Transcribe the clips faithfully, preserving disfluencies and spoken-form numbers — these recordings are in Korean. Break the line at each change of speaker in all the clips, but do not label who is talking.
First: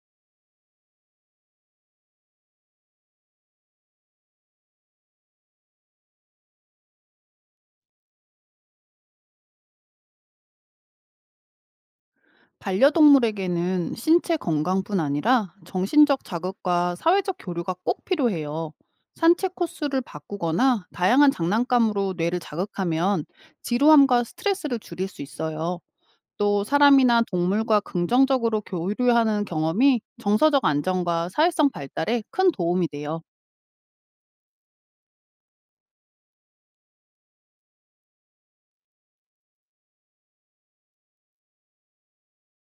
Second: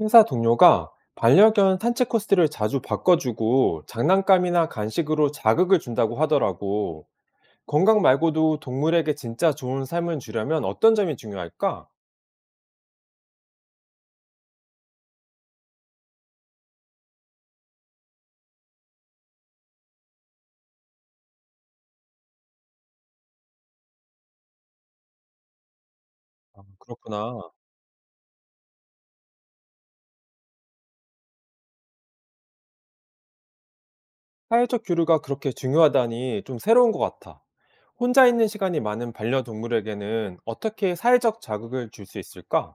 회사 동료가 반려견 산책 코스를 자주 바꿔주고 장난감이나 간식으로 자극을 준다고 하더라고. 건강 말고도 동물에게 진짜 좋은 삶을 주려면 어떤 점이 중요할까?
반려동물에게는 신체 건강뿐 아니라 정신적 자극과 사회적 교류가 꼭 필요해요. 산책 코스를 바꾸거나 다양한 장난감으로 뇌를 자극하면 지루함과 스트레스를 줄일 수 있어요. 또 사람이나
그렇구나.
동물과 긍정적으로 교류하는 경험이 정서적 안정과 사회성 발달에 큰 도움이 돼요.
사회적 교류가 그렇게 중요하다니 좀 새로운 것 같아. 혼자 있는 시간이 많은 반려동물에게는 어떻게 사회적 자극을 줄 수 있을까?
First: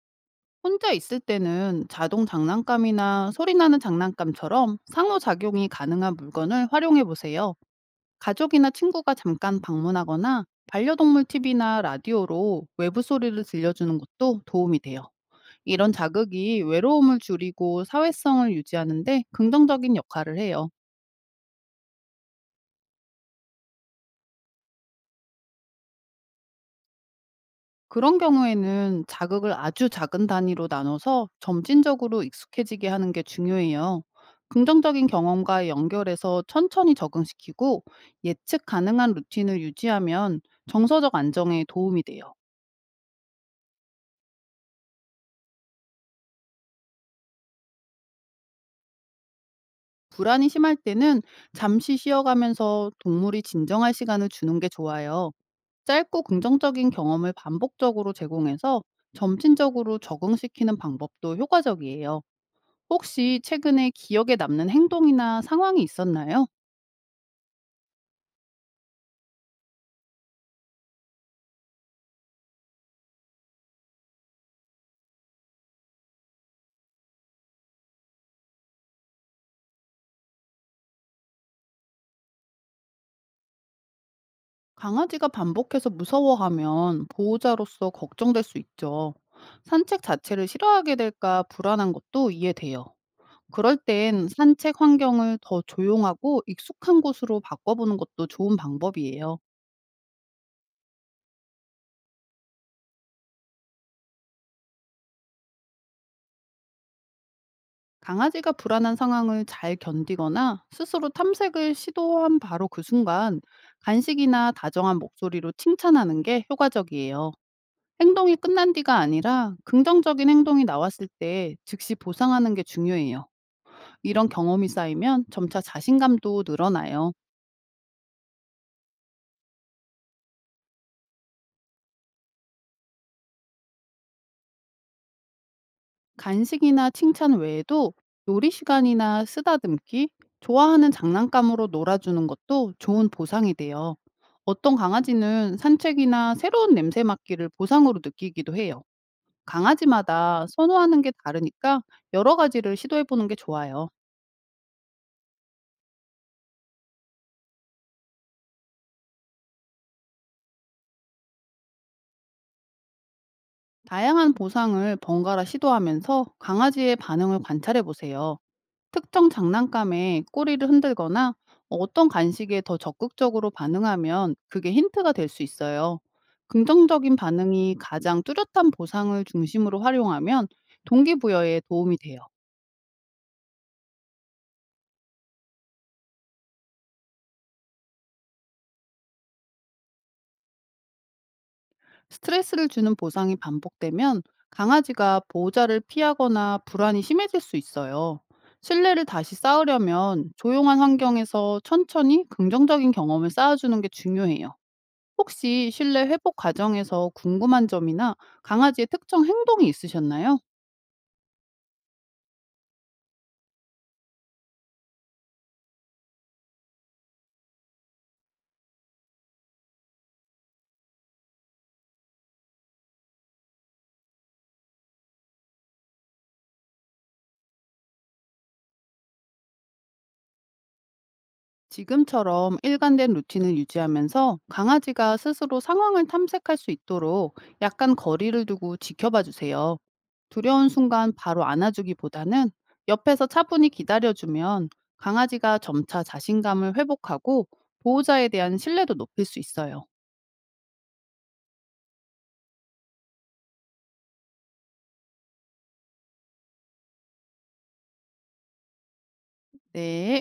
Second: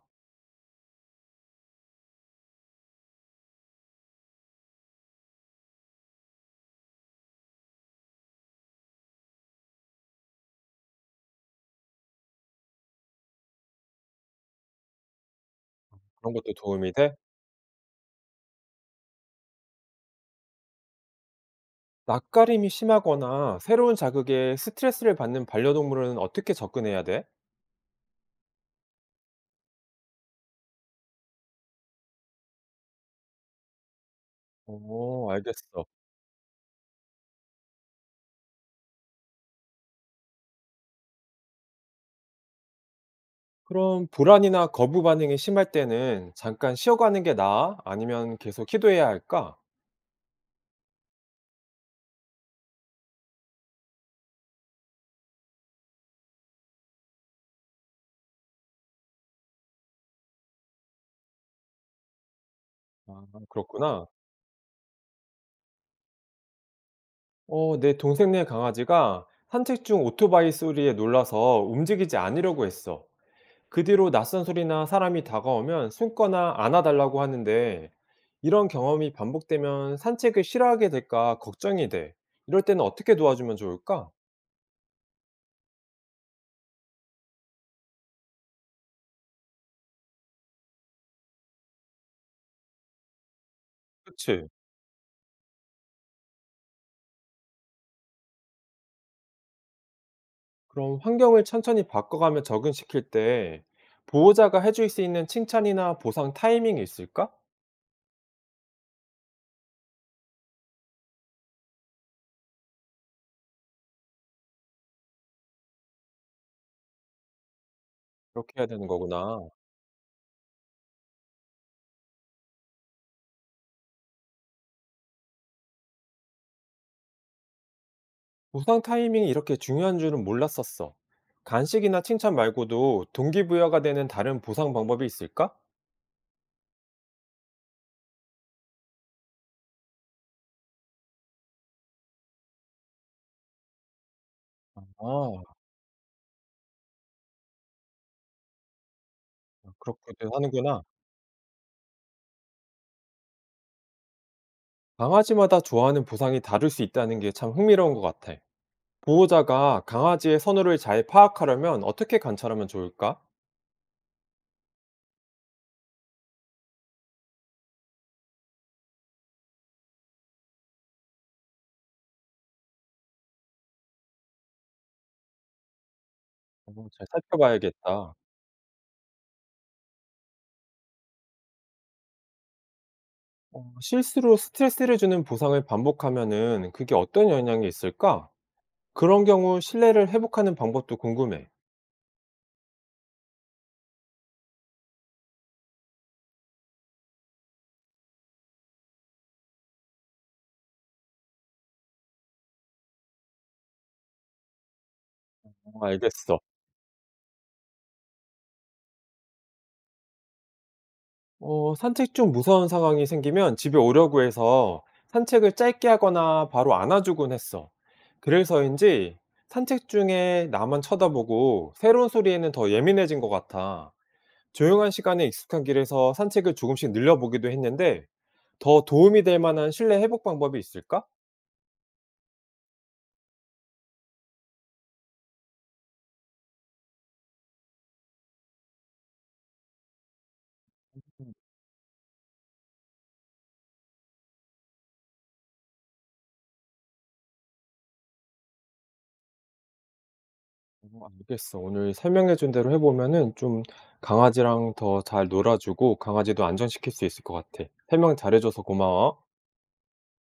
혼자 있을 때는 자동 장난감이나 소리 나는 장난감처럼 상호작용이 가능한 물건을 활용해 보세요. 가족이나 친구가 잠깐 방문하거나 반려동물 티비나 라디오로 외부 소리를 들려주는 것도 도움이 돼요. 이런
그런 것도
자극이
도움이 돼?
외로움을 줄이고 사회성을 유지하는데 긍정적인 역할을 해요.
낯가림이 심하거나 새로운 자극에 스트레스를 받는 반려동물은 어떻게 접근해야 돼?
그런 경우에는 자극을 아주 작은 단위로 나눠서 점진적으로 익숙해지게 하는 게 중요해요. 긍정적인
오,
경험과
알겠어.
연결해서 천천히 적응시키고, 예측 가능한 루틴을 유지하면 정서적 안정에 도움이 돼요.
그럼 불안이나 거부 반응이 심할 때는 잠깐 쉬어가는 게 나아? 아니면 계속 기도해야 할까?
불안이 심할 때는 잠시 쉬어가면서 동물이 진정할 시간을 주는 게 좋아요. 짧고 긍정적인 경험을 반복적으로 제공해서 점진적으로 적응시키는 방법도 효과적이에요.
아,
혹시 최근에
그렇구나.
기억에 남는 행동이나 상황이 있었나요?
어, 내 동생네 강아지가 산책 중 오토바이 소리에 놀라서 움직이지 않으려고 했어. 그 뒤로 낯선 소리나 사람이 다가오면 숨거나 안아달라고 하는데 이런 경험이 반복되면 산책을 싫어하게 될까 걱정이 돼. 이럴 때는 어떻게 도와주면 좋을까?
강아지가 반복해서 무서워하면 보호자로서 걱정될 수 있죠. 산책 자체를 싫어하게 될까 불안한 것도 이해돼요. 그럴 땐
그치?
산책 환경을 더 조용하고 익숙한 곳으로 바꿔보는 것도 좋은 방법이에요.
그럼 환경을 천천히 바꿔가며 적응시킬 때 보호자가 해줄 수 있는 칭찬이나 보상 타이밍이 있을까?
강아지가 불안한 상황을 잘 견디거나 스스로 탐색을 시도한 바로 그 순간, 간식이나 다정한 목소리로 칭찬하는 게 효과적이에요. 행동이
이렇게 해야
끝난
되는
뒤가
거구나.
아니라 긍정적인 행동이 나왔을 때 즉시 보상하는 게 중요해요. 이런 경험이 쌓이면 점차 자신감도 늘어나요.
보상 타이밍이 이렇게 중요한 줄은 몰랐었어. 간식이나 칭찬 말고도 동기부여가 되는 다른 보상 방법이 있을까?
간식이나 칭찬 외에도 요리 시간이나 쓰다듬기, 좋아하는 장난감으로 놀아주는 것도 좋은 보상이 돼요. 어떤
아,
강아지는 산책이나 새로운 냄새 맡기를 보상으로 느끼기도 해요.
그렇게도
강아지마다
하는구나.
선호하는 게 다르니까 여러 가지를 시도해보는 게 좋아요.
강아지마다 좋아하는 보상이 다를 수 있다는 게 참 흥미로운 것 같아. 보호자가 강아지의 선호를 잘 파악하려면 어떻게 관찰하면 좋을까?
다양한 보상을 번갈아 시도하면서 강아지의 반응을 관찰해보세요. 특정 장난감에 꼬리를 흔들거나 어떤 간식에 더 적극적으로 반응하면 그게 힌트가 될 수 있어요.
어, 잘
긍정적인 반응이
살펴봐야겠다.
가장 뚜렷한 보상을 중심으로 활용하면 동기부여에 도움이 돼요.
어 실수로 스트레스를 주는 보상을 반복하면은 그게 어떤 영향이 있을까? 그런 경우 신뢰를 회복하는 방법도 궁금해.
스트레스를 주는 보상이 반복되면 강아지가 보호자를 피하거나 불안이 심해질 수 있어요. 신뢰를 다시 쌓으려면 조용한 환경에서 천천히 긍정적인 경험을 쌓아주는 게 중요해요. 혹시
어
실내 회복
알겠어.
과정에서 궁금한 점이나 강아지의 특정 행동이 있으셨나요?
어 산책 중 무서운 상황이 생기면 집에 오려고 해서 산책을 짧게 하거나 바로 안아주곤 했어. 그래서인지 산책 중에 나만 쳐다보고 새로운 소리에는 더 예민해진 것 같아. 조용한 시간에 익숙한 길에서 산책을 조금씩 늘려보기도 했는데 더 도움이 될 만한 신뢰 회복 방법이 있을까?
지금처럼 일관된 루틴을 유지하면서 강아지가 스스로 상황을 탐색할 수 있도록 약간 거리를 두고 지켜봐 주세요. 두려운 순간 바로 안아주기보다는 옆에서 차분히 기다려주면 강아지가 점차 자신감을 회복하고 보호자에 대한 신뢰도 높일 수 있어요.
어 알겠어. 오늘 설명해 준 대로 해 보면은 좀 강아지랑 더 잘 놀아주고 강아지도 안정시킬 수 있을 것 같아. 설명 잘해 줘서 고마워.
네.